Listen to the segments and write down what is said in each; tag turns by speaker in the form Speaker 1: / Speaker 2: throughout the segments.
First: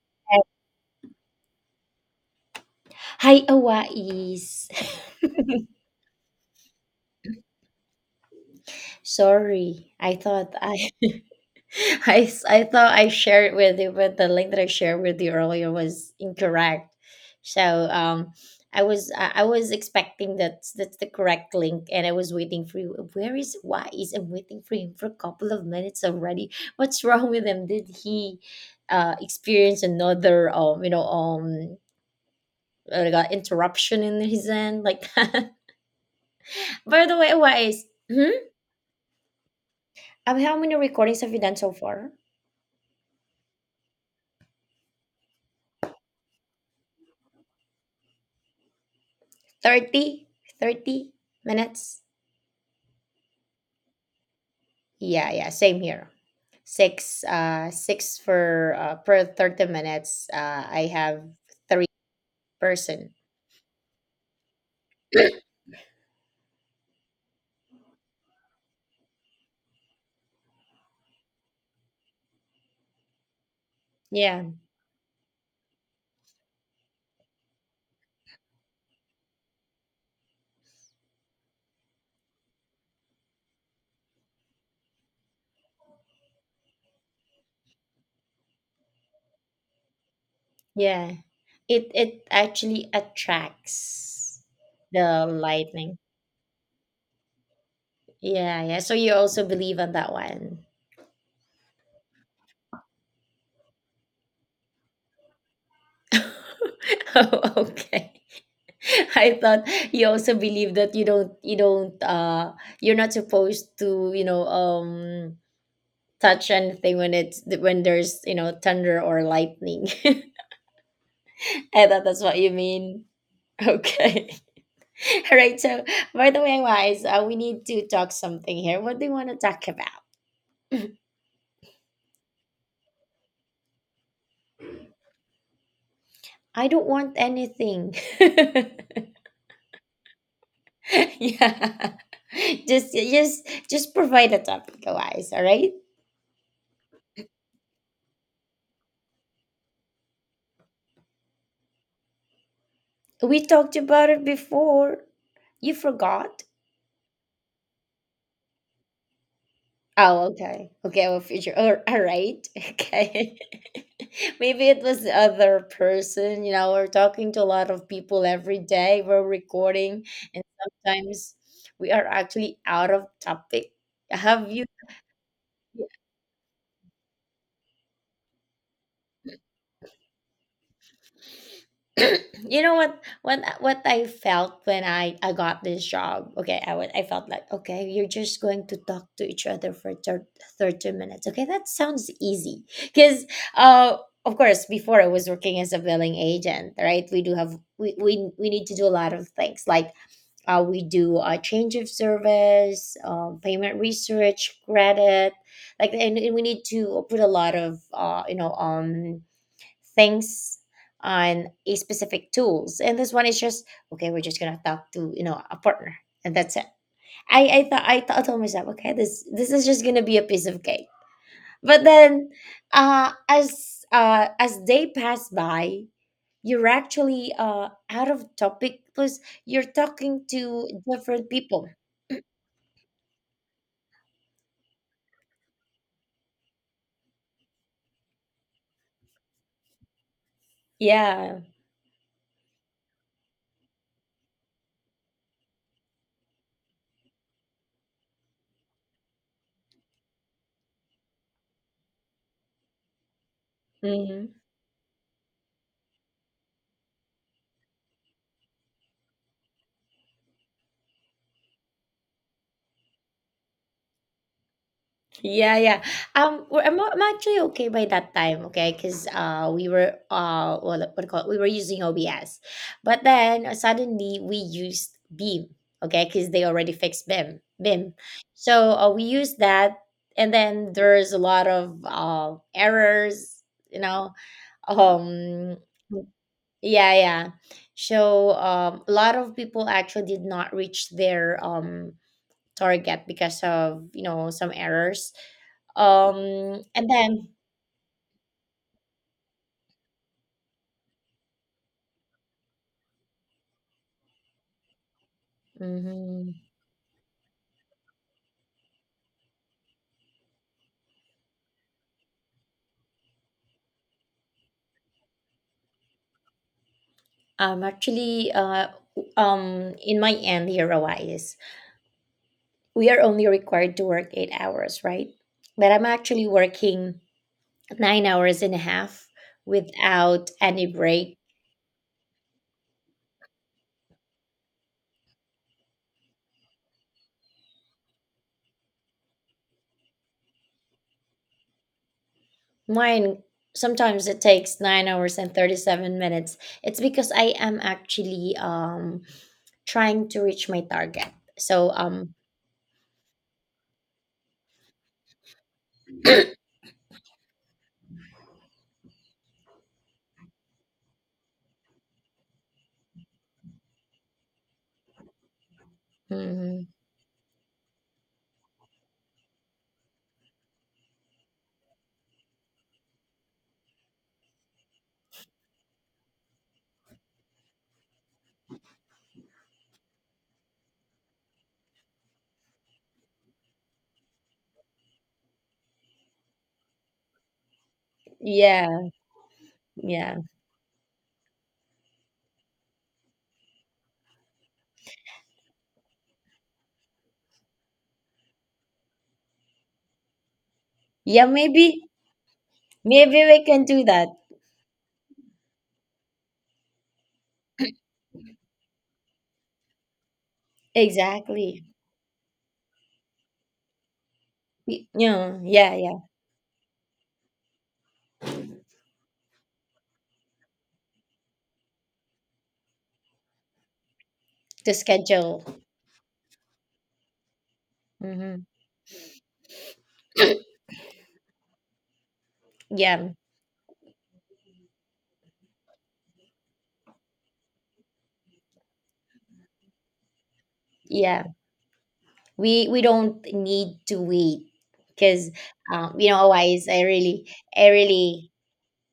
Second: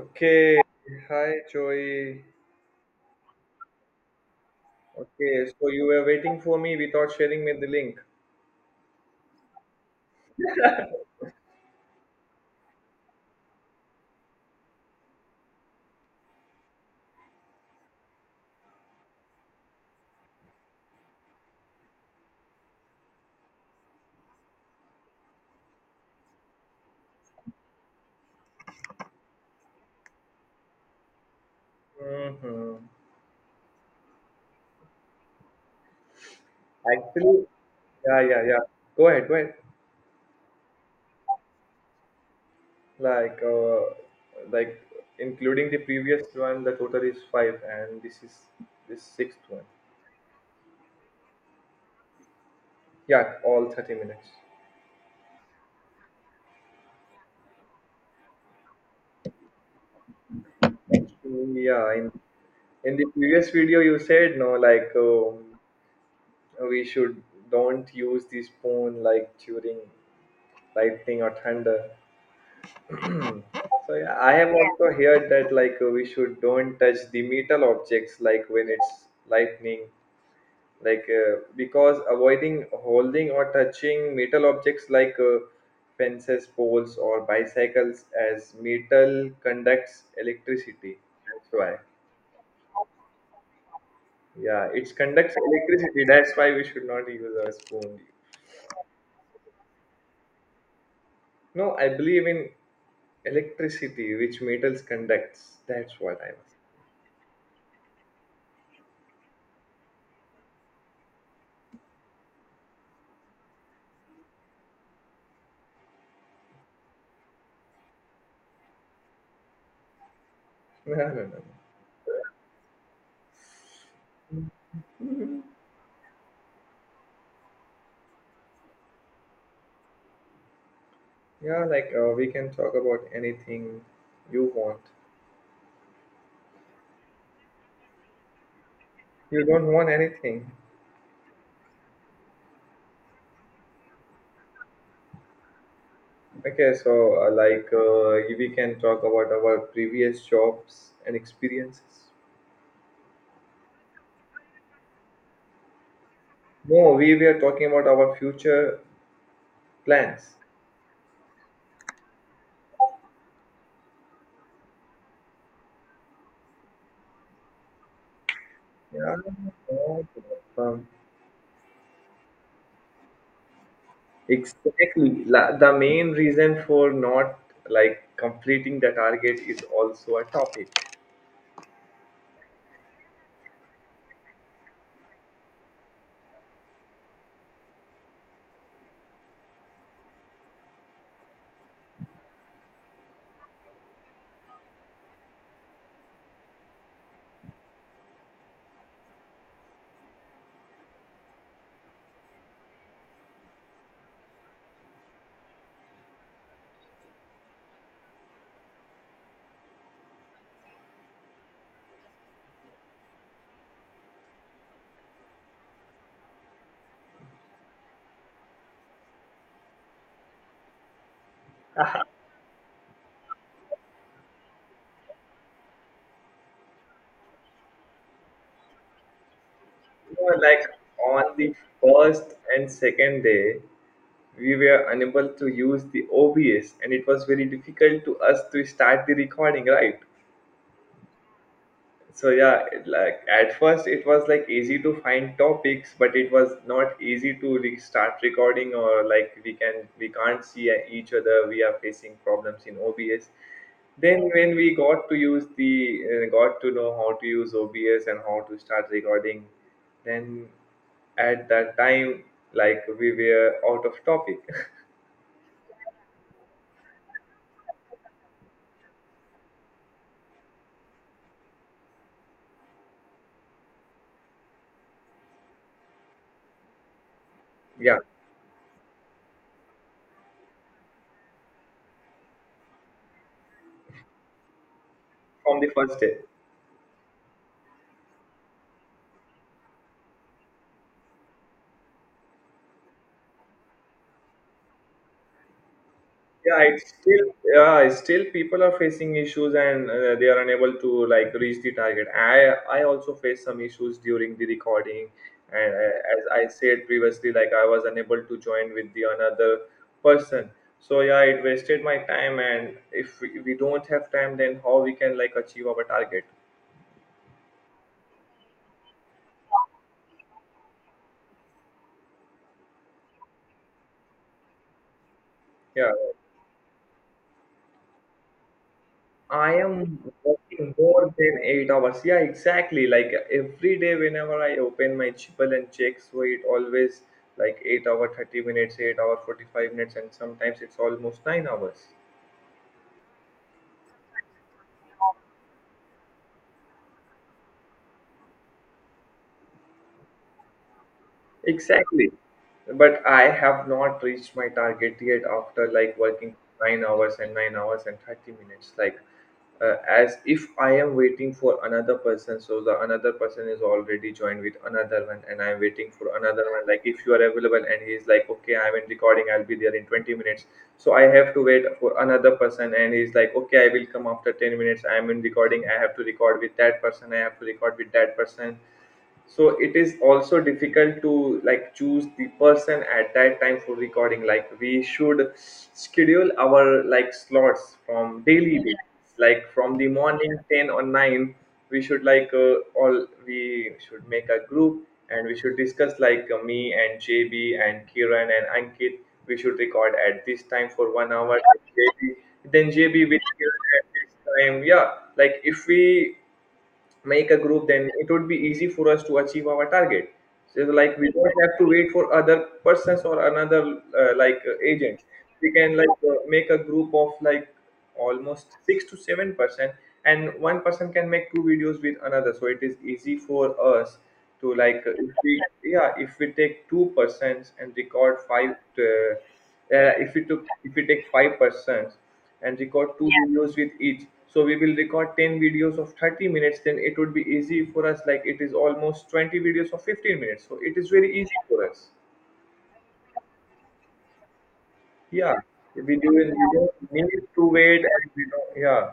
Speaker 1: Okay, hi Joey.
Speaker 2: Hi, Hawaii's.
Speaker 1: Okay, so you were waiting for me without sharing me the link.
Speaker 2: Sorry, I thought I shared with you, but the link that I shared with you earlier was incorrect. So um, I was expecting that that's the correct link, and I was waiting for you. Where is Hawaii's? I'm waiting for him for a couple of minutes already. What's wrong with him? Did he experience another
Speaker 1: Hmm.
Speaker 2: like a interruption in his end like that? By the way,
Speaker 1: Actually,
Speaker 2: Hawaii's.
Speaker 1: yeah, yeah, yeah. Go ahead, go ahead.
Speaker 2: How many recordings have you done so far?
Speaker 1: Like, uh, like including the previous one, the total is five, and this is this sixth one.
Speaker 2: 30? 30 minutes?
Speaker 1: Yeah, all 30 minutes.
Speaker 2: Yeah, yeah, same here. Six for per 30 minutes. I have three
Speaker 1: Yeah, in the
Speaker 2: person.
Speaker 1: previous video you said no, like we should don't use the spoon like during lightning or thunder. So yeah, I
Speaker 2: Yeah,
Speaker 1: have, yeah, also heard that like we should don't touch the metal objects like when it's lightning, like because avoiding holding or touching metal objects like fences, poles, or bicycles as metal conducts electricity.
Speaker 2: yeah.
Speaker 1: That's why.
Speaker 2: It actually attracts
Speaker 1: Yeah, it
Speaker 2: the
Speaker 1: conducts
Speaker 2: lightning.
Speaker 1: electricity. That's why we should not use our spoon.
Speaker 2: Yeah, yeah. So you also believe on that one.
Speaker 1: No, I believe in electricity which metals conducts. That's what I was.
Speaker 2: Oh, okay. I thought you also believe that you're not supposed to, touch anything when it's when there's thunder or lightning.
Speaker 1: No, no, no. No.
Speaker 2: I thought that's what you mean. Okay. All right, so by the way, guys, we need to talk something here. What do you want to talk about?
Speaker 1: Yeah, like we can talk about anything you want.
Speaker 2: I don't want anything.
Speaker 1: You don't want anything.
Speaker 2: Yeah, just provide a topic, guys. All right.
Speaker 1: Okay, so like we can talk about our previous jobs and experiences.
Speaker 2: We talked about it before. You forgot.
Speaker 1: No, we were talking about our future
Speaker 2: Oh,
Speaker 1: plans.
Speaker 2: okay. Okay. Well, future. All right. Okay. Maybe it was the other person. You know, we're talking to a lot of people every day.
Speaker 1: Yeah,
Speaker 2: We're recording, and
Speaker 1: um,
Speaker 2: sometimes we are actually out of topic. Have you?
Speaker 1: exactly. The main reason for not like completing the target is also a topic.
Speaker 2: You know what I felt when I got this job. Okay, I felt like okay, you're just going to talk to each other for 30 minutes. Okay, that sounds easy. Cuz uh of course before I was working as a billing agent, right? We do have we need to do a lot of things like we do a change of service, payment research, credit, like, and we need to put a lot of, things on a specific tools. And this one is just okay, we're just gonna talk to a partner, and that's it. I thought I told myself okay, this is just gonna be a piece of cake. But then as day pass by, you're actually out of topic plus you're
Speaker 1: You
Speaker 2: talking
Speaker 1: know, like
Speaker 2: to different
Speaker 1: on the
Speaker 2: people.
Speaker 1: first and second day, we were unable to use the OBS, and it was very difficult to us to start the recording, right?
Speaker 2: Yeah.
Speaker 1: So yeah, it, like at first it was like easy to find topics, but it was not easy to start recording or like we can't see each other. We are facing problems in OBS. Then
Speaker 2: Mhm.
Speaker 1: when we got to know how to use OBS and how to start recording, then at that time like we were out of topic.
Speaker 2: Yeah, yeah. I'm actually okay by that time, okay? Because we were what do you call it? We were using OBS, but then suddenly we used Beam, okay? Because they already fixed Beam.
Speaker 1: Yeah.
Speaker 2: So we used that, and then there's a lot of errors, you know. Um,
Speaker 1: From the first day.
Speaker 2: yeah, yeah. So a lot of people actually did not reach their target because of some errors. um
Speaker 1: Yeah,
Speaker 2: and
Speaker 1: it's still
Speaker 2: then
Speaker 1: yeah, it's still people are facing issues and they are unable to like reach the target. I also faced some issues during the recording, and as
Speaker 2: mhm,
Speaker 1: I said previously, like I was unable to join with the another person. So yeah, it wasted my time, and if we don't have time, then how we can like achieve our target?
Speaker 2: actually in my end here, Rawais, we are only required to work 8 hours, right? But I'm
Speaker 1: Yeah,
Speaker 2: actually working 9 hours and a half
Speaker 1: I am
Speaker 2: without any
Speaker 1: working more
Speaker 2: break.
Speaker 1: than 8 hours. Yeah, exactly. Like every day, whenever I open my Gmail and check, so it always like 8 hour, 30 minutes, 8 hour, 45 minutes, and sometimes it's almost 9 hours.
Speaker 2: Mine, sometimes it takes 9 hours and 37 minutes. It's because I am actually trying to reach my target. So
Speaker 1: Exactly. But I have not reached my target yet after like working 9 hours and 9 hours and 30 minutes. Like as if I am waiting for another person. So the another person is already joined with another one, and I'm waiting for another
Speaker 2: mhm,
Speaker 1: one. Like if you are available, and he's like, okay, I'm in recording. I'll be there in 20 minutes. So I have to wait for another person, and he's like, okay, I will come after 10 minutes. I'm in recording. I have to record with that person. I have to record with that person, so it is also difficult to like choose the person at that time for recording. Like we should schedule our like slots from daily
Speaker 2: yeah,
Speaker 1: basis, like from the
Speaker 2: yeah.
Speaker 1: morning 10 or 9 we should like all we should make a group and we should discuss like me and JB and Kiran and Ankit, we should record at this time for one
Speaker 2: Yeah,
Speaker 1: hour
Speaker 2: maybe
Speaker 1: JB, then JB with
Speaker 2: maybe we can
Speaker 1: Kiran
Speaker 2: do
Speaker 1: at
Speaker 2: that.
Speaker 1: this time. Yeah, like if we make a group then it would be easy for us to achieve our target, so it's like we don't have
Speaker 2: Exactly.
Speaker 1: to wait for other persons or another like agent.
Speaker 2: Yeah,
Speaker 1: We
Speaker 2: yeah,
Speaker 1: can like
Speaker 2: yeah.
Speaker 1: make a group of like almost 6 to 7%, and one person can make two videos with another, so it is easy for us to
Speaker 2: The
Speaker 1: like if we,
Speaker 2: schedule.
Speaker 1: yeah, if we take two persons and record
Speaker 2: Hmm.
Speaker 1: five uh, if we take five persons and record two,
Speaker 2: Yeah,
Speaker 1: yeah, videos with each. So we will record 10 videos of 30 minutes, then it would be easy for us. Like it is almost 20 videos of 15 minutes. So it is very
Speaker 2: yeah.
Speaker 1: easy for us.
Speaker 2: We don't need to wait because
Speaker 1: Yeah. We
Speaker 2: you
Speaker 1: do
Speaker 2: know,
Speaker 1: we
Speaker 2: otherwise
Speaker 1: don't
Speaker 2: I really
Speaker 1: need to
Speaker 2: I
Speaker 1: wait and we
Speaker 2: really
Speaker 1: don't, yeah.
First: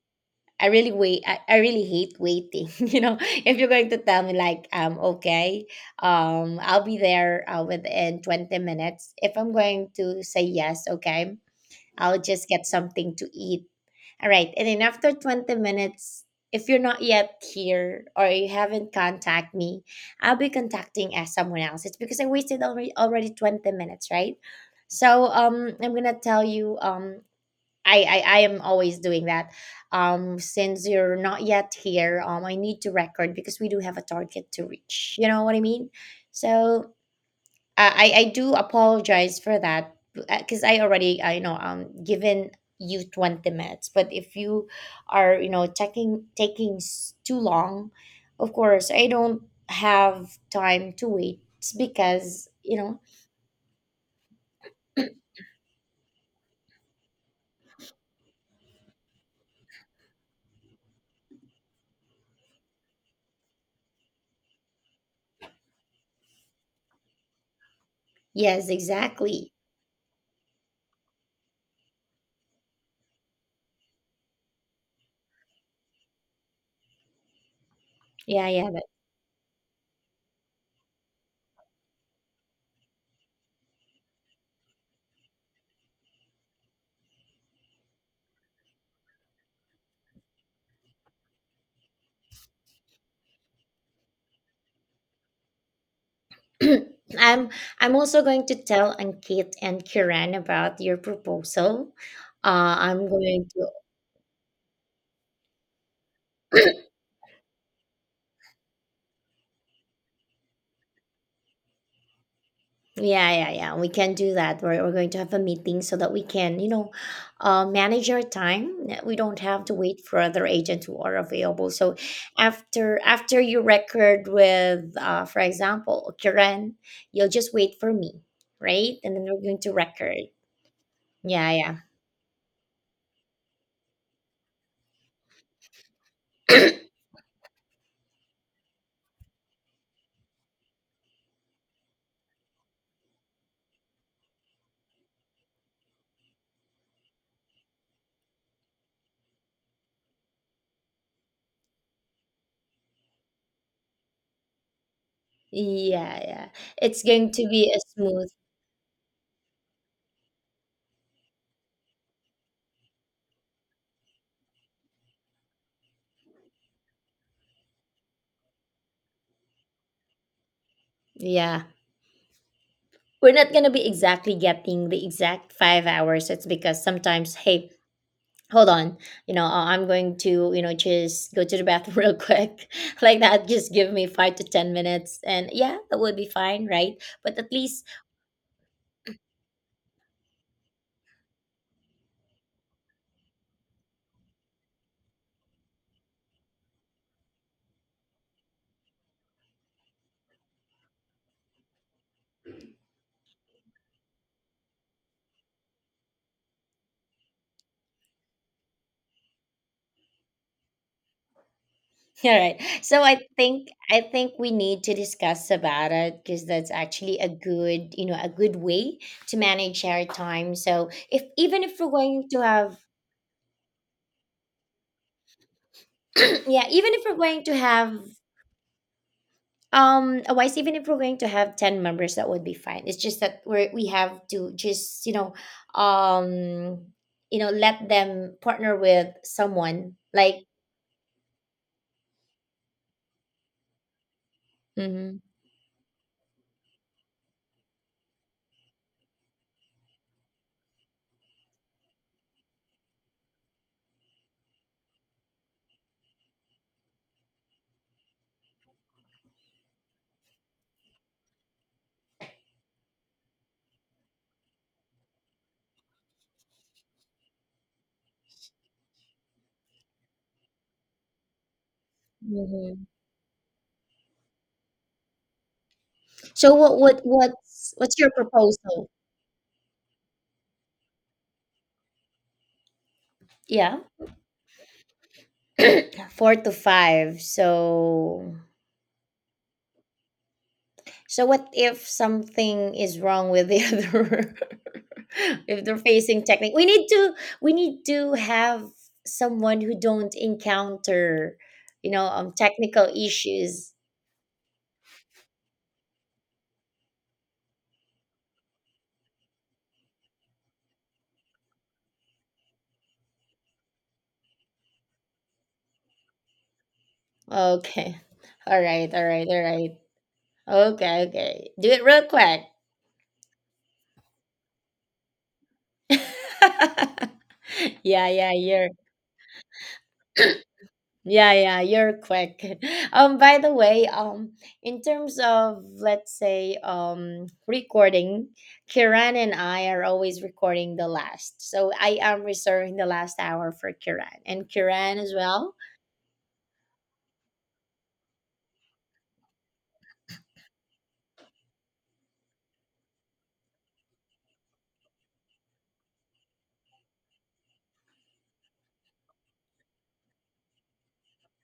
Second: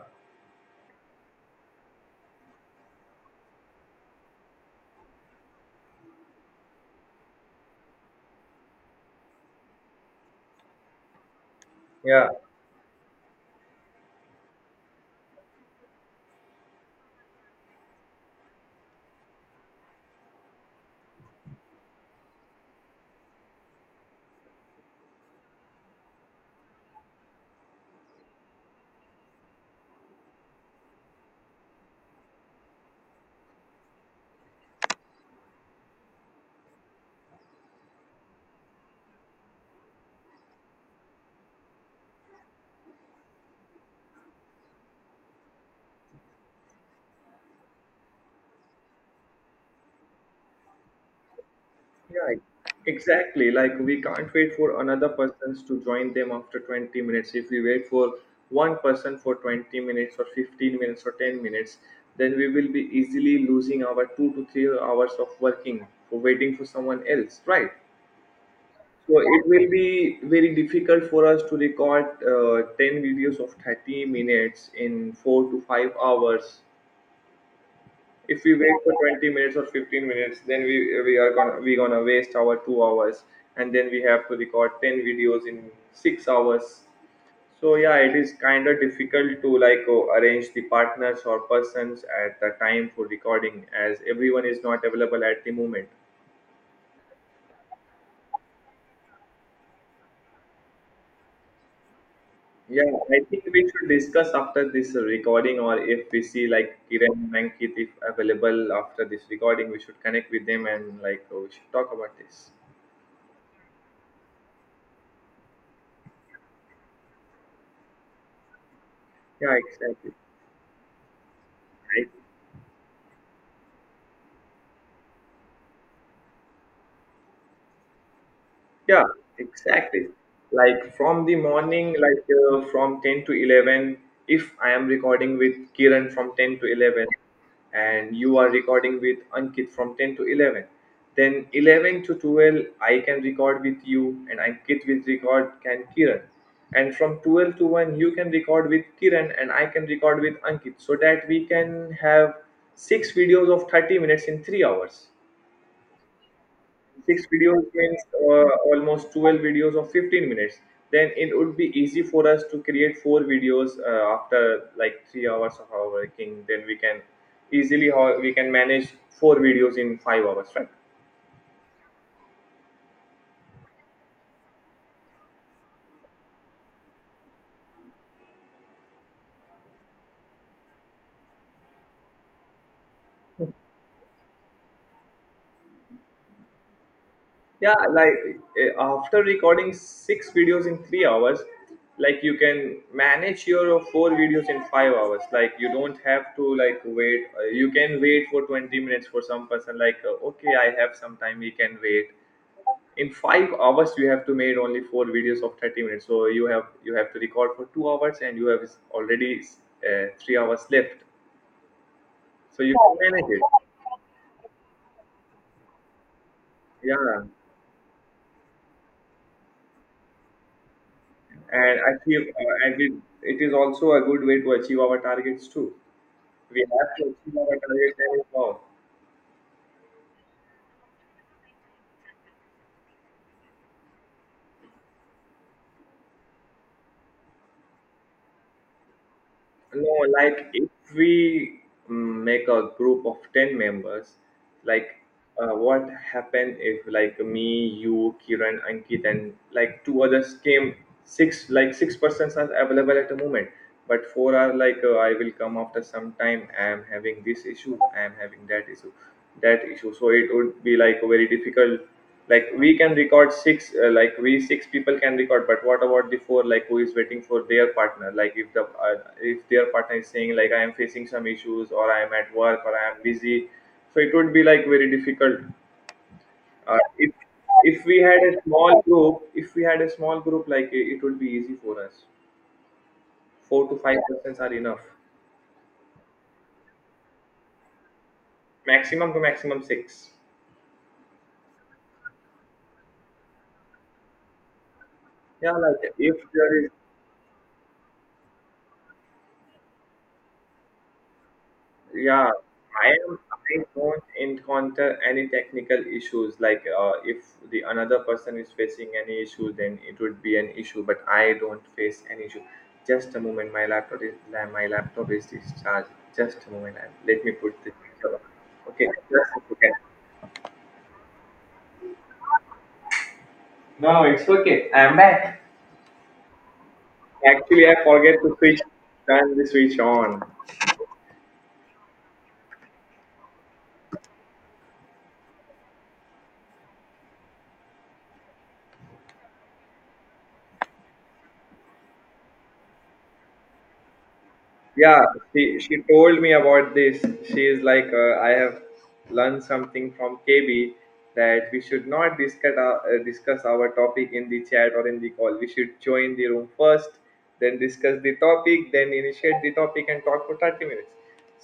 Speaker 2: I really wait I really hate waiting. You know, if you're going to tell me like okay, I'll be there within 20 minutes, if I'm going to say yes, okay, I'll
Speaker 1: Yeah.
Speaker 2: just get something to eat. All right. And then after 20 minutes, if you're not yet here or you haven't contact me, I'll be contacting as someone else. It's because I wasted already 20 minutes, right? So I'm gonna tell you I am always doing that. Since you're not yet here, I need to record because we do have a target to reach. You know what I mean? So I do apologize for that because I already I know given you 20 minutes, but if you are taking too long, of course I don't have time to wait. It's
Speaker 1: Yeah,
Speaker 2: because
Speaker 1: exactly. Like we can't wait for another persons to join them after 20 minutes. If we wait for one person for 20 minutes or 15 minutes or 10 minutes, then we will be easily losing our 2 to 3 hours of working for waiting for someone else, right?
Speaker 2: yes,
Speaker 1: So it
Speaker 2: exactly.
Speaker 1: will be very difficult for us to record 10 videos of 30 minutes in 4 to 5 hours. If
Speaker 2: Yeah,
Speaker 1: we
Speaker 2: yeah.
Speaker 1: wait for 20 minutes or 15 minutes, then we are gonna waste our 2 hours and then we have to record 10 videos in 6 hours. So yeah, it is kind of difficult to like arrange the partners or persons at the time for recording as everyone is not available at the moment.
Speaker 2: That I'm I'm also going to tell Ankit and Kiran about your proposal.
Speaker 1: Yeah,
Speaker 2: I'm
Speaker 1: I think
Speaker 2: going
Speaker 1: we should discuss after this recording, or if we see like
Speaker 2: to.
Speaker 1: Kiran and Ankit if available after this recording, we should connect with them and like we should talk about this.
Speaker 2: Yeah, yeah, yeah. We can do that. We're going to have a meeting so that we can, manage our time. We don't
Speaker 1: Yeah,
Speaker 2: have to wait
Speaker 1: exactly.
Speaker 2: for other agents who are available. So
Speaker 1: I.
Speaker 2: after you record with, for example, Karen, you'll just wait for me, right?
Speaker 1: Yeah,
Speaker 2: And then we're going to
Speaker 1: exactly.
Speaker 2: record.
Speaker 1: Like from the
Speaker 2: Yeah, yeah,
Speaker 1: morning, like from 10 to 11, if I am recording with Kiran from 10 to 11, and you are recording with Ankit from 10 to 11, then 11 to 12, I can record with you, and Ankit will record can Kiran. And from 12 to 1, you can record with Kiran, and I can record with Ankit, so that we can have six videos of 30 minutes in 3 hours.
Speaker 2: yeah, yeah. It's
Speaker 1: Six
Speaker 2: going to
Speaker 1: videos
Speaker 2: be a
Speaker 1: means
Speaker 2: smooth.
Speaker 1: almost 12 videos of 15 minutes, then it would be easy for us to create four videos after like 3 hours of our working, then we can easily how we can manage four videos in 5 hours, right?
Speaker 2: Yeah, we're not gonna be exactly getting the exact 5 hours. It's because sometimes, hey, hold on, I'm going to, just go to the bathroom. Real quick, like that. Just give me 5 to 10 minutes, and yeah, that would be fine, right? But at
Speaker 1: Yeah,
Speaker 2: least.
Speaker 1: like after recording six videos in 3 hours, like you can manage your four videos in 5 hours, like you don't have to like wait. You can wait for 20 minutes for some person, like okay, I have some time, we can wait. In 5 hours you have to made only four videos of 30 minutes, so you have to record for 2 hours and you have already 3 hours left,
Speaker 2: All right,
Speaker 1: so you
Speaker 2: so
Speaker 1: can
Speaker 2: i
Speaker 1: manage it.
Speaker 2: think i think we need to discuss about it because that's actually
Speaker 1: Yeah,
Speaker 2: a good way to manage our time. So if even if
Speaker 1: and
Speaker 2: we're going
Speaker 1: achieve
Speaker 2: to have
Speaker 1: and it is also a good way to achieve our targets too. We
Speaker 2: yeah,
Speaker 1: have
Speaker 2: even
Speaker 1: to
Speaker 2: if we're
Speaker 1: achieve
Speaker 2: going to
Speaker 1: our
Speaker 2: have.
Speaker 1: targets and evolve.
Speaker 2: Otherwise, even if we're going to have 10 members, that would be fine. It's just that we have to just um, let them partner with
Speaker 1: No,
Speaker 2: someone like.
Speaker 1: like if we, make a group of 10 members, like
Speaker 2: Hmm.
Speaker 1: what happened if like me, you, Kiran, Ankit, and like two others came, six, like six persons are available at the moment, but four are like, I will come after some time, I am having this issue, I am having that issue, that issue. So it would be like very difficult. Like we can record six like we six people can record, but what about the four like who is waiting for their partner? Like if their partner is saying like I am facing some issues or I am at work or I
Speaker 2: Hmm.
Speaker 1: am busy, so it would be like very difficult.
Speaker 2: So what
Speaker 1: uh,
Speaker 2: what
Speaker 1: if
Speaker 2: what's
Speaker 1: if
Speaker 2: what's
Speaker 1: we
Speaker 2: your
Speaker 1: had a small
Speaker 2: proposal?
Speaker 1: group, if we had a small group, like it would be easy for us. Four to
Speaker 2: Yeah,
Speaker 1: five persons are enough,
Speaker 2: four to five. So
Speaker 1: maximum to maximum six.
Speaker 2: What if something is wrong with the other?
Speaker 1: Yeah,
Speaker 2: If they're
Speaker 1: like if
Speaker 2: facing technique, we
Speaker 1: there is.
Speaker 2: need to we need to have someone who don't encounter,
Speaker 1: Yeah,
Speaker 2: technical
Speaker 1: I am. I
Speaker 2: issues.
Speaker 1: don't encounter any technical issues. Like if the another person is facing any issue, then it would be an issue. But I don't face any issue. Just a moment, my laptop is discharged. Just a moment, let me put the
Speaker 2: Okay,
Speaker 1: picture on.
Speaker 2: all
Speaker 1: Okay,
Speaker 2: right, all right,
Speaker 1: just a
Speaker 2: all
Speaker 1: second.
Speaker 2: right. Okay, okay. Do it real quick.
Speaker 1: No, it's okay. I'm back. Actually, I
Speaker 2: Yeah,
Speaker 1: forget
Speaker 2: yeah,
Speaker 1: to switch.
Speaker 2: you're
Speaker 1: Turn the switch on.
Speaker 2: yeah, yeah, you're quick. By the way, in terms of, let's say, recording, Kiran and I are always recording the last. So I am reserving the last hour for Kiran, and Kiran
Speaker 1: Yeah,
Speaker 2: as well.
Speaker 1: she told me about this. She is like, I have learned something from KB that we should not discuss our topic in the chat or in the call. We should join the room first, then discuss the topic, then initiate the topic and talk for 30 minutes.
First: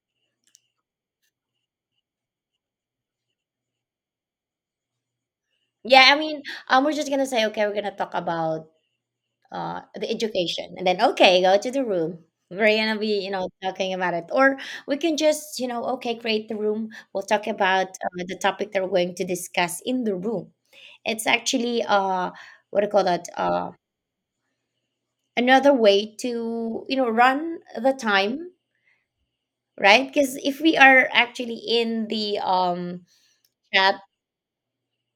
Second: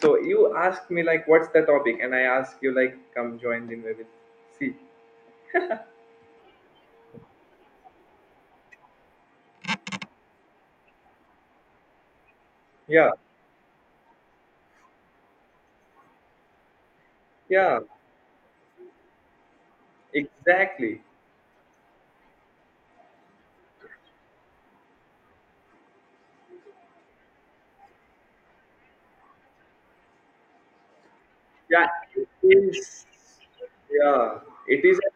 Speaker 1: So you asked me like, what's the topic? And I asked you like, come join the maybe. See,
Speaker 2: Yeah, I mean, we're just gonna say okay, we're gonna talk about the education, and then okay, go to the room, we're gonna
Speaker 1: yeah,
Speaker 2: be talking about it. Or we can just okay, create the room, we'll talk
Speaker 1: yeah,
Speaker 2: about the topic that we're going to discuss in the room.
Speaker 1: exactly.
Speaker 2: It's actually what do you call that, another way to run the time, right? Because if we are actually
Speaker 1: yeah
Speaker 2: in the
Speaker 1: it is
Speaker 2: chat.
Speaker 1: yeah, it is a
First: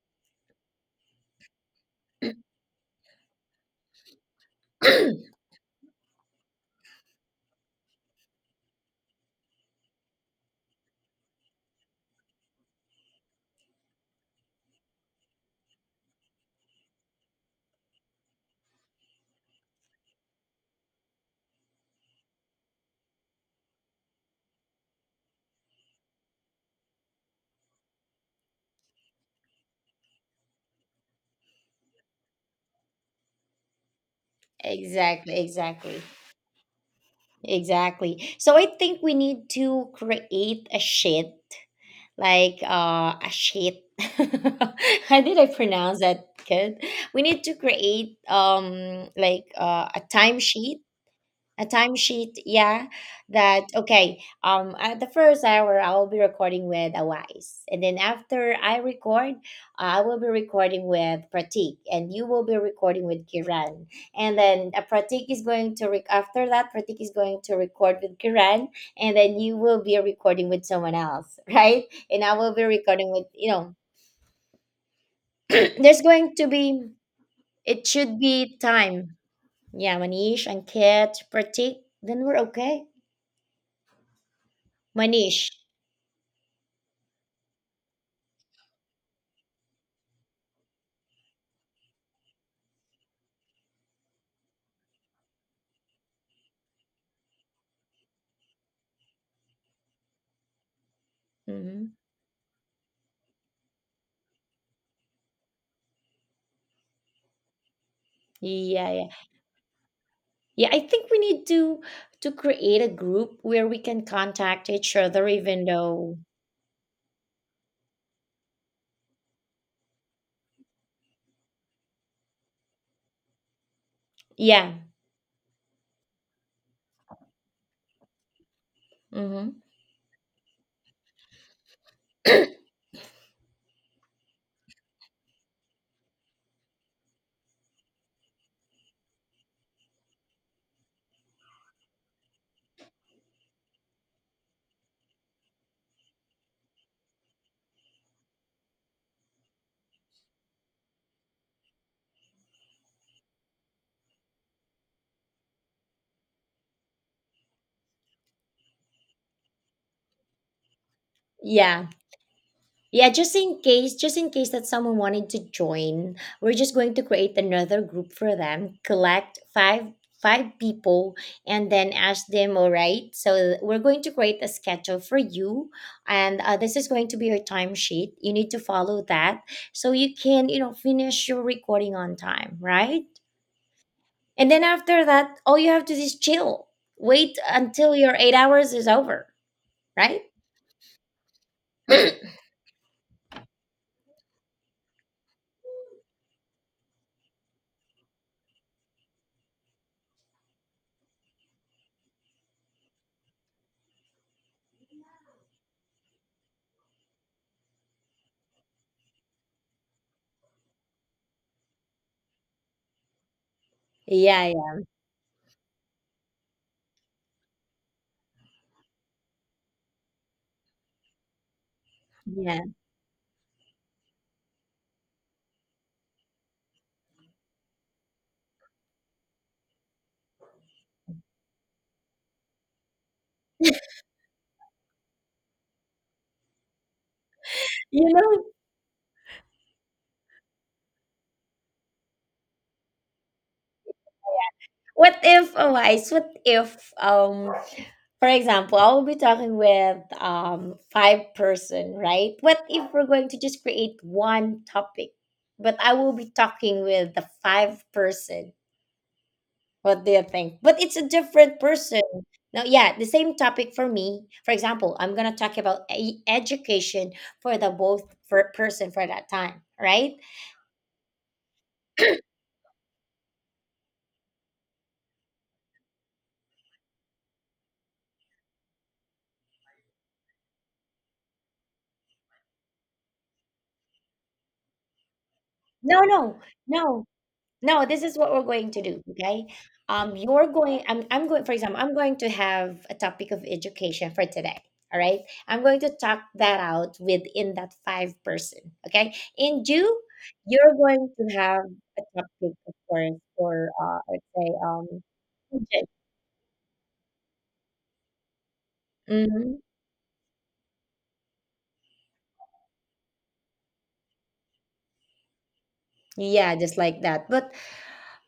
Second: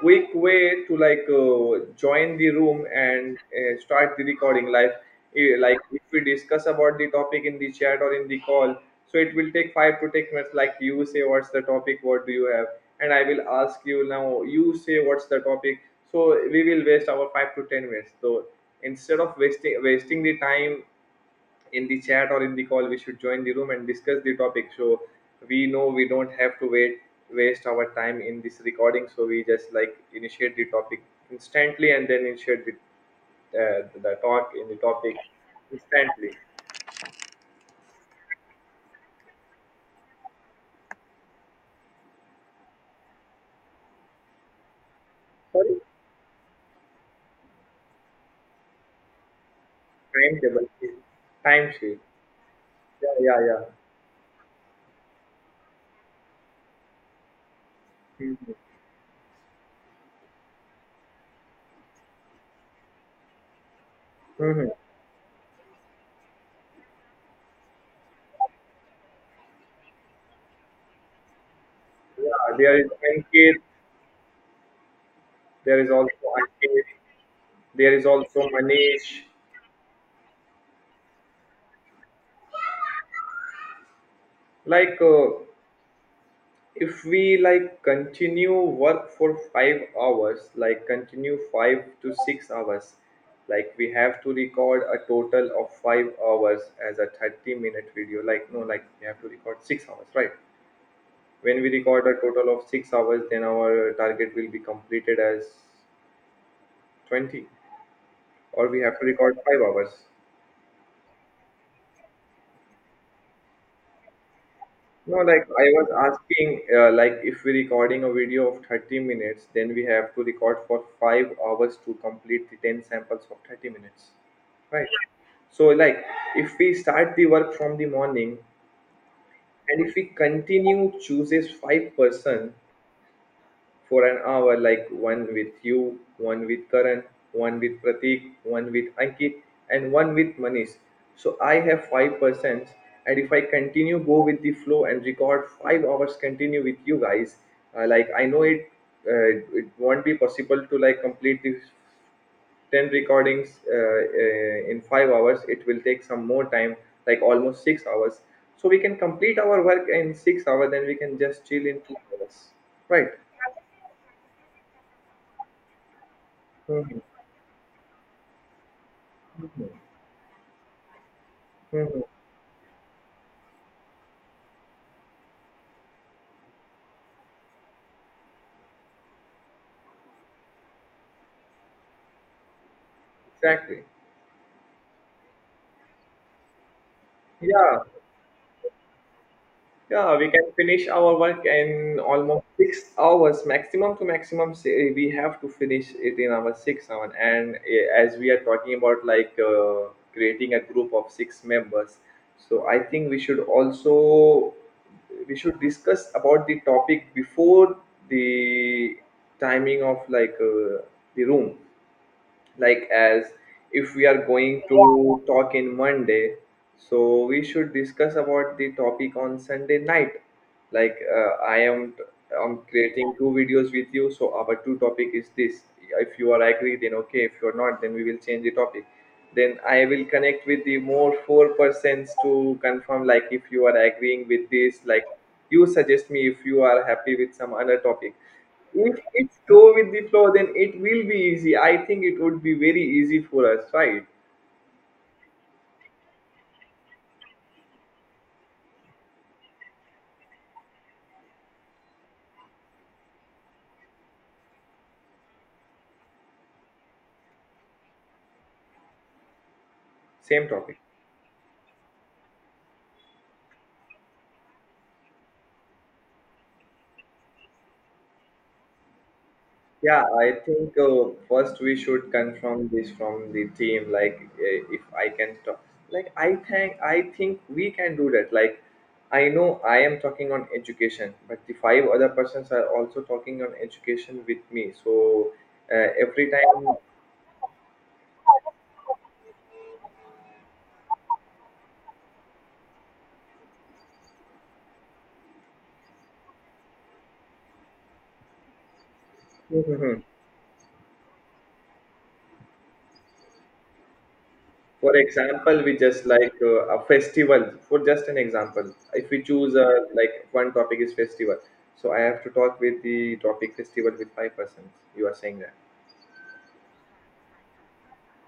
Speaker 1: quick way to, like, join the room, and start the recording live. Like, if we discuss about the topic in the chat or in the call, so it will take 5 to 10 minutes. Like, you say what's the topic, what do you have, and I will ask you, now you say what's the topic. So we will waste our 5 to 10 minutes. So instead of wasting the time in the chat or in the call, we should join the room and discuss the topic. So we know we don't have to wait waste our time in this recording, so we just, like, initiate the topic instantly and then initiate the talk in the topic
Speaker 2: Exactly, exactly,
Speaker 1: instantly.
Speaker 2: exactly. So I think we need to create a sheet, like a sheet. How did I
Speaker 1: Sorry.
Speaker 2: pronounce that good? We need to create like a
Speaker 1: Timetable.
Speaker 2: timesheet. A
Speaker 1: Time sheet.
Speaker 2: timesheet, yeah.
Speaker 1: Yeah, yeah, yeah.
Speaker 2: That okay, at the first hour, I will be recording with Awais, and then
Speaker 1: Mhm.
Speaker 2: after I record, I will be recording with Pratik, and you will be recording with Kiran. And then
Speaker 1: Mhm.
Speaker 2: pratik is going to rec- after that, Pratik is going to record with Kiran. And then you will be recording with someone else. Right. And I
Speaker 1: Yeah,
Speaker 2: will be
Speaker 1: there is
Speaker 2: recording with you
Speaker 1: Ankit.
Speaker 2: know
Speaker 1: There is
Speaker 2: There's
Speaker 1: also
Speaker 2: going to
Speaker 1: Ankit.
Speaker 2: be. It
Speaker 1: There is
Speaker 2: should
Speaker 1: also
Speaker 2: be
Speaker 1: Manish.
Speaker 2: time. Yeah, Manish and Kit, Pratik. Then we're okay.
Speaker 1: Like,
Speaker 2: Manish.
Speaker 1: if we, like, continue work for 5 hours, like, continue 5 to 6 hours, like, we have to record a total of 5 hours as a 30-minute video. Like, no, like, we have to record 6 hours, right? When we
Speaker 2: Hmm.
Speaker 1: record a total of 6 hours, then our target will be completed as 20, or we
Speaker 2: Yeah,
Speaker 1: have to
Speaker 2: yeah,
Speaker 1: record 5 hours.
Speaker 2: yeah. I think we need to create a group where we can contact each
Speaker 1: No,
Speaker 2: other,
Speaker 1: like
Speaker 2: even
Speaker 1: I was
Speaker 2: though.
Speaker 1: asking, like if we're recording a video of 30 minutes, then we have to record for 5 hours to complete the 10 samples of 30 minutes,
Speaker 2: Yeah.
Speaker 1: right? So, like if we start the work from the morning
Speaker 2: Hmm.
Speaker 1: and if we continue chooses five person, for an hour, like one with you, one with Karan, one with Pratik, one with Ankit, and one with Manish. So I have five persons, and if I continue go with the flow and record 5 hours continue with you guys, like I know it, it won't be possible to like complete these ten recordings in 5 hours. It will take some more time, like almost 6 hours. So we can complete our work in 6 hours, then we can just chill in
Speaker 2: Yeah.
Speaker 1: 2 hours,
Speaker 2: Yeah,
Speaker 1: right?
Speaker 2: just in case that someone wanted to join, we're just going
Speaker 1: Mhm.
Speaker 2: to create another group for them, collect five people, and then
Speaker 1: Mhm.
Speaker 2: ask them, all right, so we're going to create a schedule for you, and this is going to be your timesheet. You need to follow that so you can, finish your recording on time, right?
Speaker 1: Exactly.
Speaker 2: And then after that, all you have to do is chill. Wait
Speaker 1: Yeah,
Speaker 2: until your 8 hours is over,
Speaker 1: yeah.
Speaker 2: right?
Speaker 1: We can finish our work in
Speaker 2: Yeah,
Speaker 1: almost 6 hours, maximum to maximum. Say we have to finish it in our 6 hours. And, as we are talking about, like, creating a group of six members, so I think we should discuss about the topic before the timing of, like, the room. Like, as if we are
Speaker 2: yeah,
Speaker 1: going to talk in Monday, so we should discuss about the topic on Sunday night. Like, I'm
Speaker 2: yeah.
Speaker 1: creating two videos with you, so our two topic is this. If you are agree then okay, if you're not then we will change the topic. Then I will connect with the more four persons to confirm, like if you are agreeing with this. Like, you suggest me if you are happy with some other
Speaker 2: You
Speaker 1: topic.
Speaker 2: know
Speaker 1: If it's go with the flow, then it will be easy. I think it would be very easy for us, right?
Speaker 2: what if oh, guys, what if for example, I will be talking with five person, right? What if we're going to just create one topic, but I will be talking with the five person? What do you
Speaker 1: Same
Speaker 2: think?
Speaker 1: topic.
Speaker 2: But it's a different person. No. Yeah, the same topic for me. For example, I'm gonna talk about education for the both for person for that time,
Speaker 1: Yeah,
Speaker 2: right?
Speaker 1: I think first we should confirm this from the team. Like, if I can talk, like I think we can do that. Like, I know I am talking on education, but the five other persons are also talking on education with me. So
Speaker 2: No,
Speaker 1: every
Speaker 2: no,
Speaker 1: time,
Speaker 2: no. No, this is what we're going to do. Okay. I'm going, for example, I'm going to have a topic of education for today. All right. I'm going to talk that out within that five person. Okay. And you, you're going to have a topic, of course, for, let's say,
Speaker 1: for example, we just, like, a festival. For just an example, if we choose
Speaker 2: hmm
Speaker 1: like one topic is festival, so I have to talk with the topic festival with five persons. You are saying that?
Speaker 2: yeah, just like that. But,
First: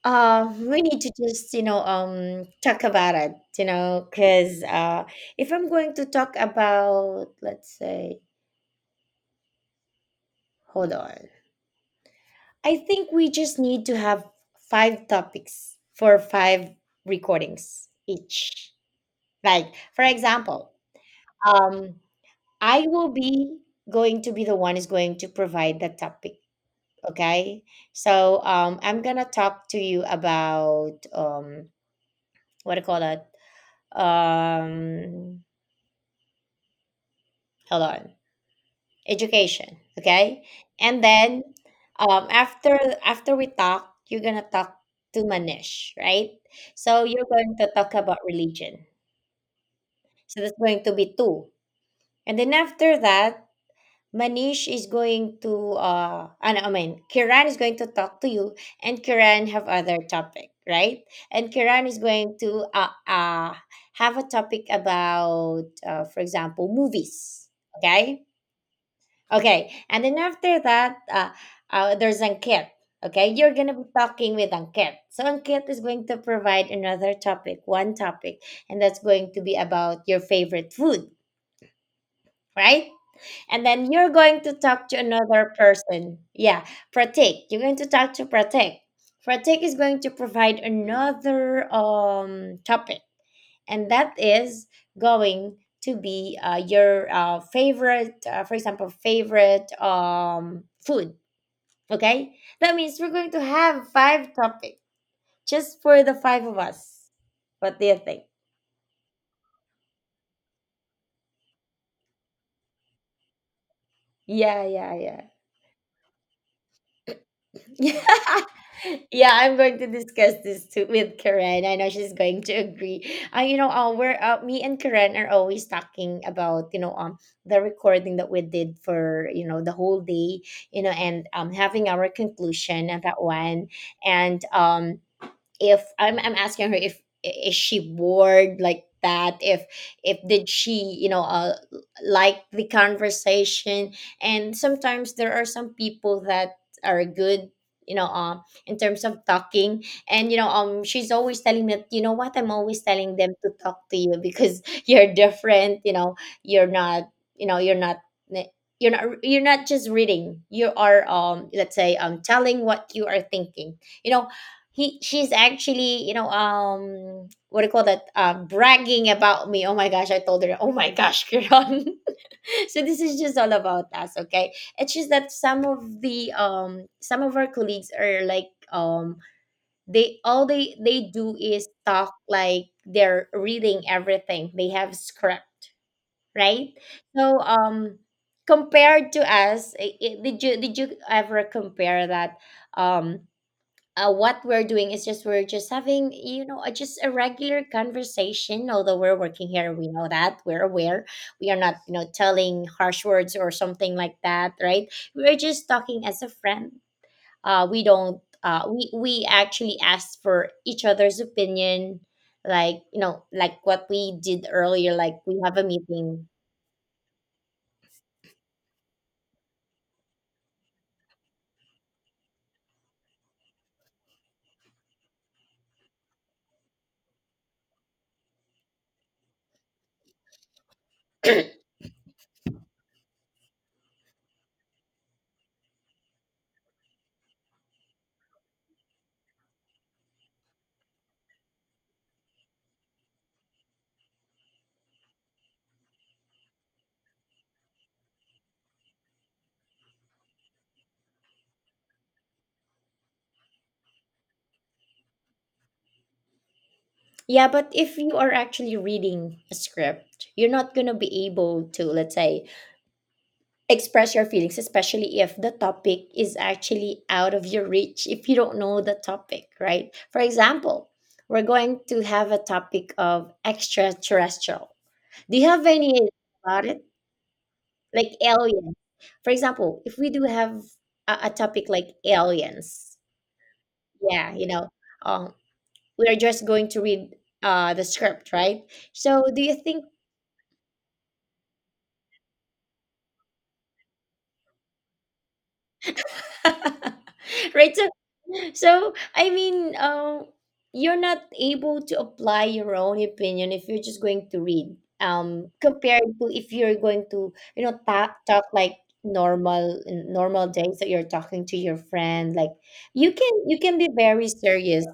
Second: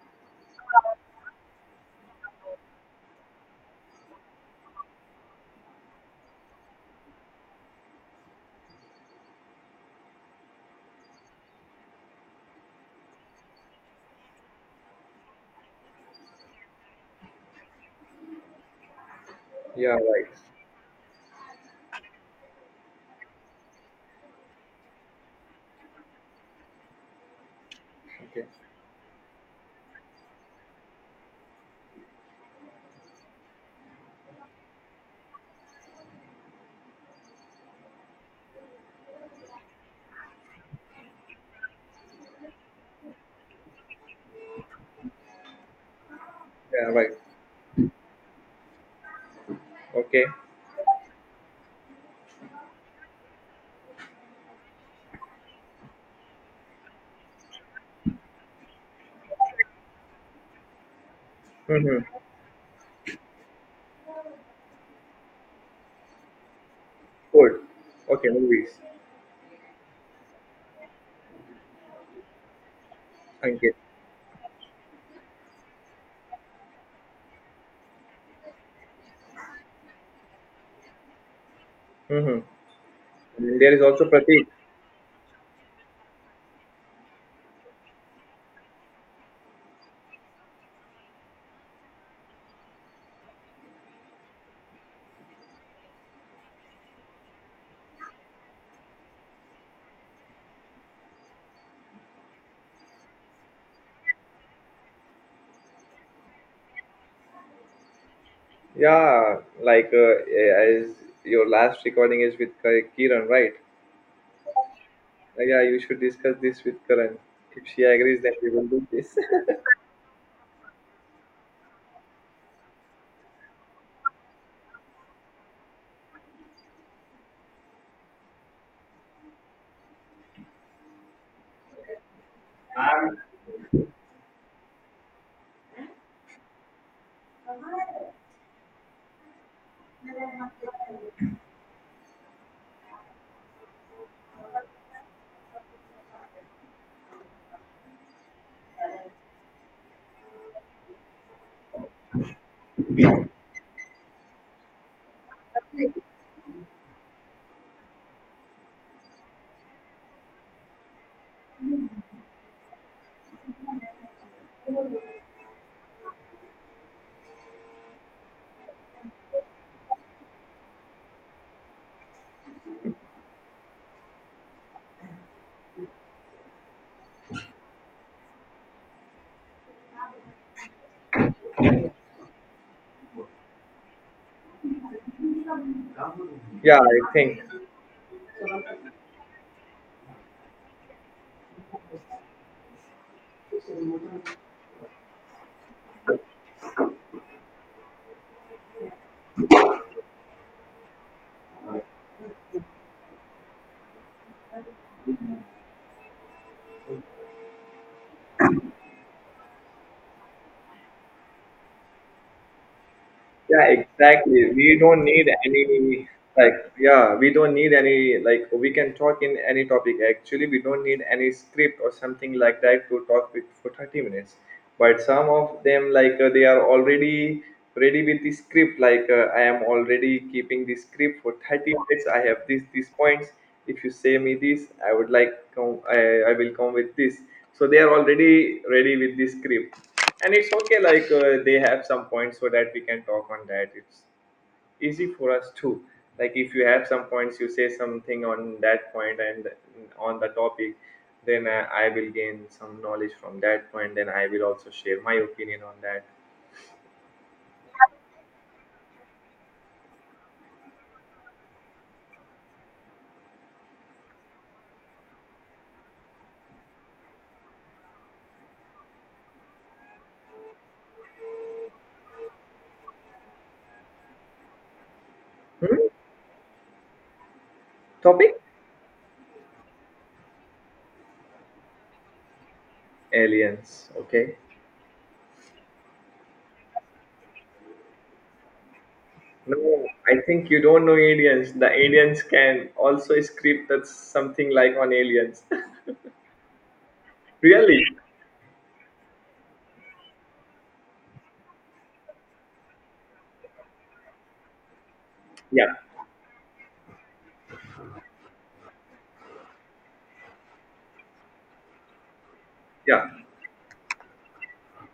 Speaker 2: we need to just, you know, talk about it, you know, because, if I'm going to talk about, let's say, hold on. I think we just need to have five topics for five recordings each. Like,
Speaker 1: Yeah,
Speaker 2: for
Speaker 1: right.
Speaker 2: example, um, I will be going to be the one is going to provide the topic. Okay. So
Speaker 1: Okay.
Speaker 2: I'm gonna talk to you about what do you call that? Um, hold on. Education. Okay. And then after we talk, you're gonna talk to Manish, right?
Speaker 1: Yeah,
Speaker 2: So
Speaker 1: right.
Speaker 2: you're going to talk about religion.
Speaker 1: Okay.
Speaker 2: So that's going to be two. And then after that, Manish is going to I mean, Kiran is going to talk to you, and Kiran have other topic, right? And Kiran is
Speaker 1: Mm-hmm.
Speaker 2: going to have a topic about, for example, movies.
Speaker 1: Good.
Speaker 2: Okay.
Speaker 1: Okay, movies.
Speaker 2: Okay, and then after that, there's Ankit. Okay, you're gonna
Speaker 1: Ankit.
Speaker 2: be talking with Ankit. So Ankit is going to provide another topic, one topic, and that's going to be about your favorite food,
Speaker 1: Mm-hmm.
Speaker 2: right? And
Speaker 1: There is
Speaker 2: then
Speaker 1: also
Speaker 2: you're going
Speaker 1: Pratik.
Speaker 2: to talk to another person. Yeah, Pratik. You're going to talk to Pratik. Pratik is going to provide another topic, and that is going to be your favorite, for example, favorite food. Okay. That means we're going to have five topics just for the five of us. What do you think?
Speaker 1: Yeah, like as your last recording is with Kiran, right?
Speaker 2: Yeah, yeah, yeah.
Speaker 1: Yeah, you should discuss this with Karan. If she
Speaker 2: Yeah.
Speaker 1: agrees, then we will do this.
Speaker 2: Yeah, I'm going to discuss this too with Karen. I know she's going to agree. You know, we're, me and Karen are always talking about, you know, the recording that we did for, you know, the whole day, you know, and having our conclusion of that one, and if I'm asking her if is she bored like that, if did she, you know, like the conversation. And sometimes there are some people that are good, you know, in terms of talking. And you know, she's always telling me that, you know what, I'm always telling them to talk to you, because you're different, you know. You're not, you know, you're not, eh, you're not, just reading, you are let's say telling what you are thinking, you know. He She's actually, you know, what do you call that, bragging about me. Oh my gosh, I told her, oh my gosh, Kiran. So this is just all about us. Okay, it's just that some of the some of our colleagues are like, they all, they do is talk like they're reading everything, they have script, right?
Speaker 1: Yeah, I
Speaker 2: So
Speaker 1: think.
Speaker 2: compared to us, did you, ever compare that? um what we're doing is just, we're just having, you know, just a regular conversation, although we're working here, we know that we're aware. We are not, you know, telling harsh words or something like that, right? We're just talking as a friend. We don't, we actually ask for each other's opinion, like, you know, like
Speaker 1: Yeah,
Speaker 2: what we did
Speaker 1: exactly. We
Speaker 2: earlier,
Speaker 1: don't
Speaker 2: like
Speaker 1: need
Speaker 2: we have a
Speaker 1: any,
Speaker 2: meeting.
Speaker 1: like, yeah, we don't need any, like, we can talk in any topic. Actually, we don't need any script or something like that to talk with for 30 minutes. But some of them, like, they are already ready with the script. Like, I am already keeping the script for 30 minutes. I have this these points. If you say me this, I would like come. I will come with this, so they are already ready with the script, and it's okay, like, they have some points so that we can talk on that, it's easy for us too. Like if you have some points, you say something on that point and on the topic. Then I will gain some knowledge from that point, then I will also share my opinion on that.
Speaker 2: Yeah, but if you are actually reading a script, you're not going to be able to, let's say, express your feelings, especially if the topic is actually out of your reach, if you don't know the topic, right? For example, we're going to have a topic of extraterrestrial. Do you have
Speaker 1: Hmm?
Speaker 2: any idea about it? Like
Speaker 1: Topic.
Speaker 2: aliens. For example, if we do have a topic like aliens,
Speaker 1: Aliens.
Speaker 2: yeah,
Speaker 1: Okay.
Speaker 2: you know, um we're just going to read the script, right? So do you
Speaker 1: No,
Speaker 2: think?
Speaker 1: I think you don't know aliens, the aliens can also script, that's something like on aliens.
Speaker 2: Right.
Speaker 1: Really.
Speaker 2: So, so I mean, you're not able to apply your own opinion if you're just going to read,
Speaker 1: Yeah,
Speaker 2: compared to if you're going to, you know, talk, like normal, in normal days that you're talking to your friend. Like,
Speaker 1: yeah.
Speaker 2: you can, be very serious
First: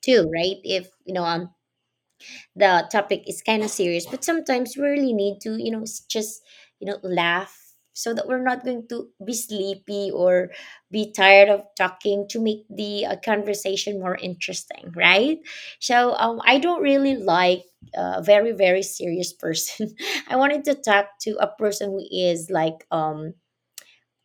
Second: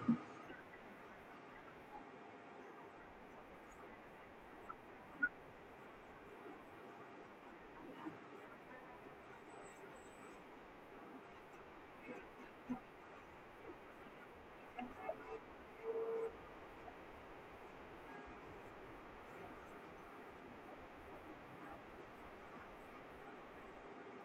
Speaker 2: too, right? If you know on the topic is kind of serious, but sometimes we really need to, you know, just, you know, laugh, so that we're not going to be sleepy or be tired of talking, to make the conversation more interesting, right? So I don't really like a very, very serious person. I wanted to talk to a person who is like,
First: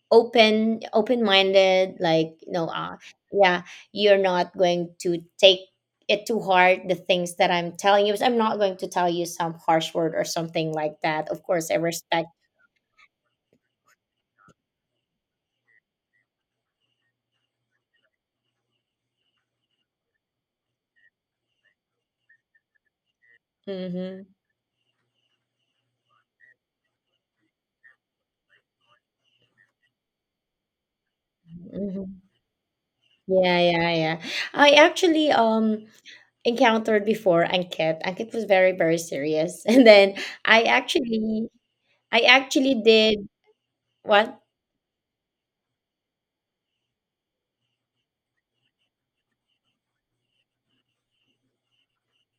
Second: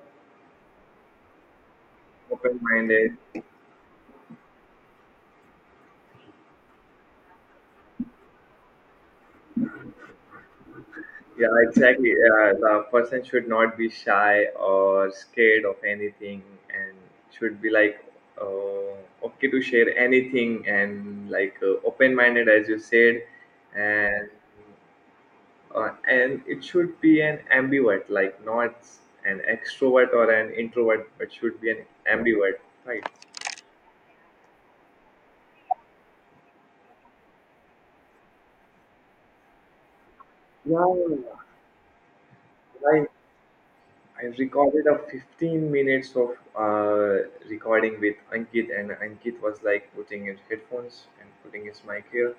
Speaker 2: open, minded, like, you know,
Speaker 1: Open-minded.
Speaker 2: yeah. You're not going to take it to heart, the things that I'm telling you. I'm not going to tell you some harsh word or something like that. Of
Speaker 1: Yeah,
Speaker 2: course I
Speaker 1: exactly.
Speaker 2: respect.
Speaker 1: Yeah, the person should not be shy or scared of anything, and should be like, uh, okay to share anything, and like, open-minded, as you said,
Speaker 2: Hmm.
Speaker 1: and and it should be an ambivert, like not an extrovert or an introvert, but should be an
Speaker 2: Hmm.
Speaker 1: ambivert, right?
Speaker 2: Yeah, yeah, yeah. I actually encountered before ankit Ankit was very, very serious. And then I
Speaker 1: Yeah, yeah,
Speaker 2: actually,
Speaker 1: yeah.
Speaker 2: did
Speaker 1: I
Speaker 2: what?
Speaker 1: recorded a 15 minutes of uh, recording with Ankit, and Ankit was like putting his headphones and putting his mic here.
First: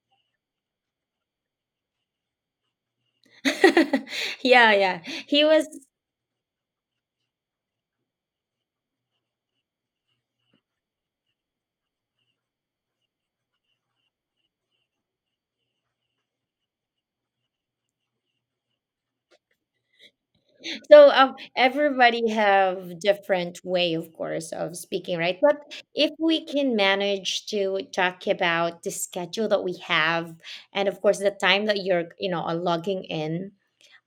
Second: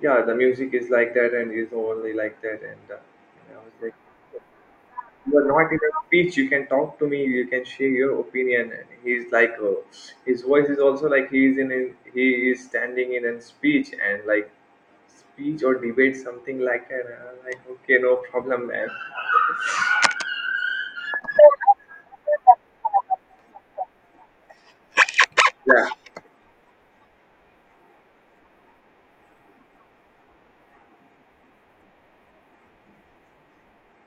Speaker 1: Yeah, the music is like that, and is only like that. And I was like,
Speaker 2: Yeah, yeah.
Speaker 1: you
Speaker 2: He
Speaker 1: are
Speaker 2: was.
Speaker 1: not in a speech. You can talk to me. You can share your opinion. And he's like, his voice is also like he is standing in a speech and like speech or debate something like that. And I'm like, okay, no problem, man.
Speaker 2: So, everybody have different way, of course, of speaking, right? But
Speaker 1: Yeah.
Speaker 2: if we can manage to talk about the schedule that we have, and of course the time that you're, you know, are logging in,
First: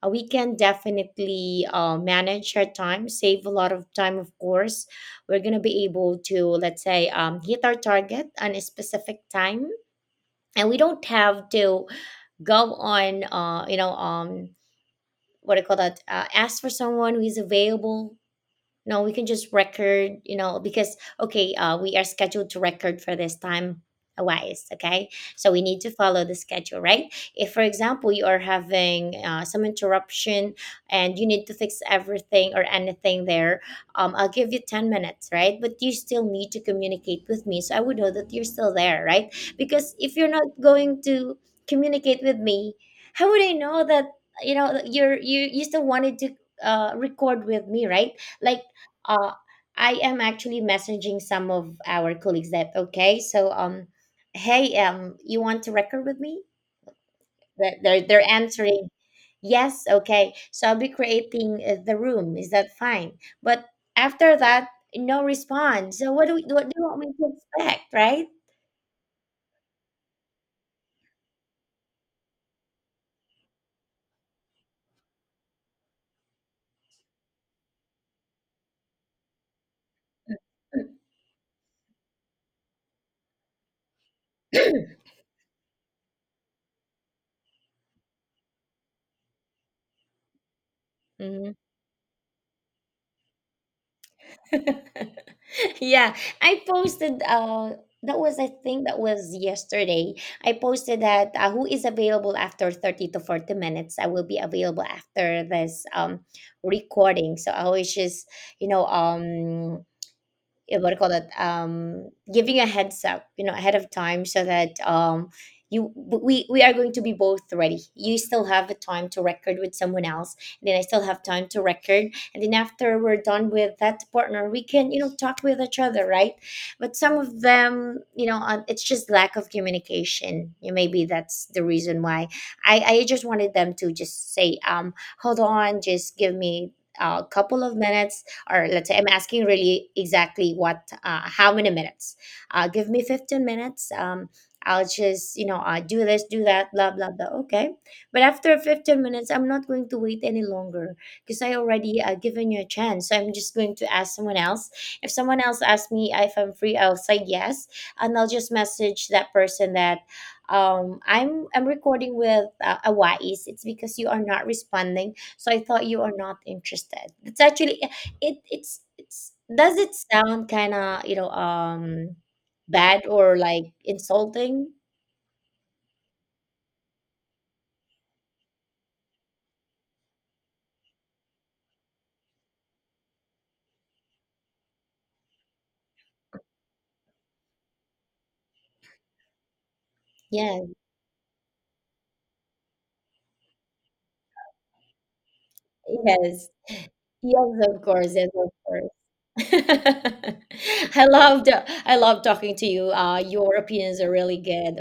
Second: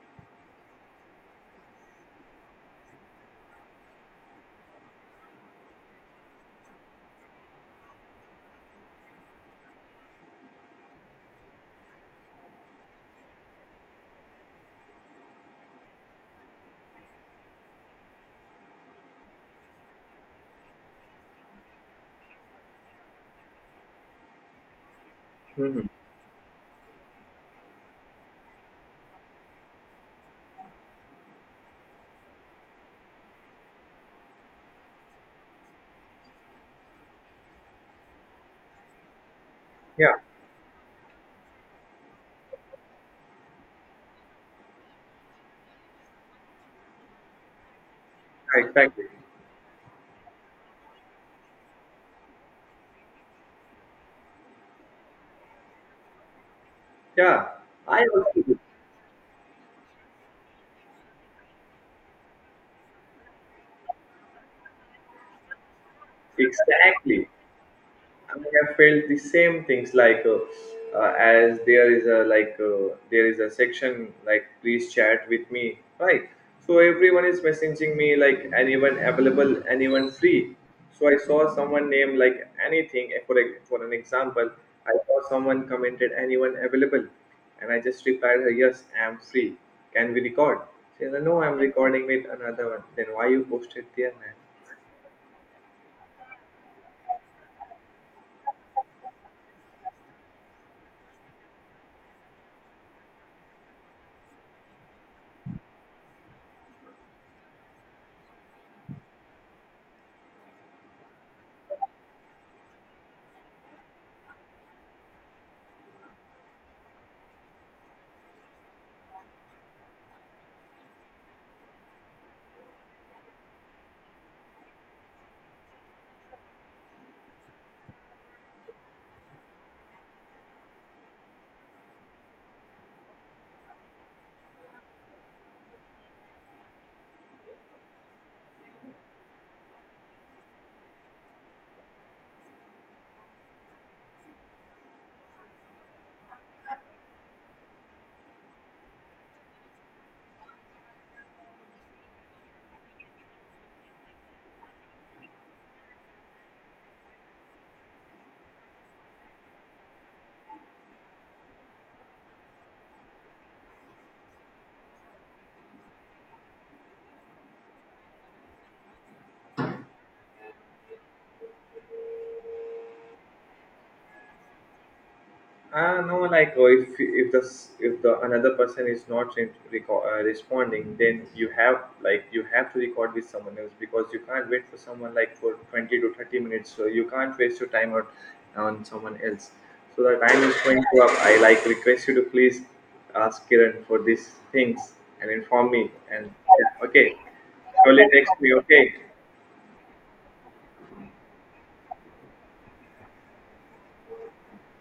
Speaker 2: we can definitely, manage our time, save a lot of time. Of course, we're gonna be able to, let's say, hit our target on a specific time, and we don't have to go on, you know, what do you call that? Ask for someone who is available. No, we can just record, you know, because okay, we are scheduled to record for this time wise, okay? So we need
Speaker 1: Hmm.
Speaker 2: to follow the schedule, right? If, for example, you are having, some interruption, and you need to fix everything or anything there, I'll give you 10 minutes, right? But you still need to communicate with me, so I would know that you're still there, right? Because
Speaker 1: Yeah.
Speaker 2: if you're not going to communicate with me, how would I know that, you know, that you're, you still wanted to, record with me, right? Like,
Speaker 1: Exactly.
Speaker 2: uh, I am actually messaging some of our colleagues that, okay, so, hey, you want to record with me?
Speaker 1: Yeah,
Speaker 2: That
Speaker 1: I
Speaker 2: they're
Speaker 1: also do.
Speaker 2: answering yes, okay. So I'll be creating, the room. Is that fine? But after that, no response. So what do, what do you want me
Speaker 1: Exactly.
Speaker 2: to expect, right?
Speaker 1: I mean, I felt the same things, like as there is a, like, there is a section like please chat with me, right? So everyone is messaging me like anyone available, anyone free. So I saw someone name like anything, for an example. I saw someone commented anyone available, and I just replied her yes, I am free. Can we record? She said no,
Speaker 2: Mhm.
Speaker 1: I'm recording with another one. Then why you posted there, man?
Speaker 2: Yeah, I posted. That was, I think that was yesterday. I posted that, who is available after 30 to 40 minutes. I will be available after this recording. So I was just, you know, yeah, what do you call that, giving a heads up, you know, ahead of time, so that you, we are going to be both ready. You still have the time to record with someone else, and then I still have time to record, and then after we're done with that partner, we can, you know, talk with each other, right? But some of them, you know, it's just lack of communication, you, maybe that's the reason why. I just wanted them to just say, hold on, just give me a couple of minutes, or let's say, I'm asking really exactly what, how many minutes, give me 15 minutes, I'll just, you know, do this, do that, blah blah blah. Okay, but after 15 minutes I'm not going to wait any longer, because I already, given you a chance. So I'm just going to ask someone else. If someone else asks me if I'm free, I'll say yes, and I'll just message that person that, I'm, recording with, a, it's because you are not responding, so I thought you are not interested. That's actually, it's, does it sound kind of, you know, bad or like insulting?
Speaker 1: No, like if if the another person is not responding, then you have to record with someone else, because you can't wait for someone like for 20 to 30 minutes. So you can't waste your time out on someone else. So the time is
Speaker 2: Yes,
Speaker 1: going to up. I like request you to please ask Kiran for these things, and inform me. And
Speaker 2: yes,
Speaker 1: okay,
Speaker 2: yes, of
Speaker 1: surely
Speaker 2: course, yes,
Speaker 1: text
Speaker 2: of
Speaker 1: me. Okay,
Speaker 2: course. i loved I love talking to you. Your opinions are really good.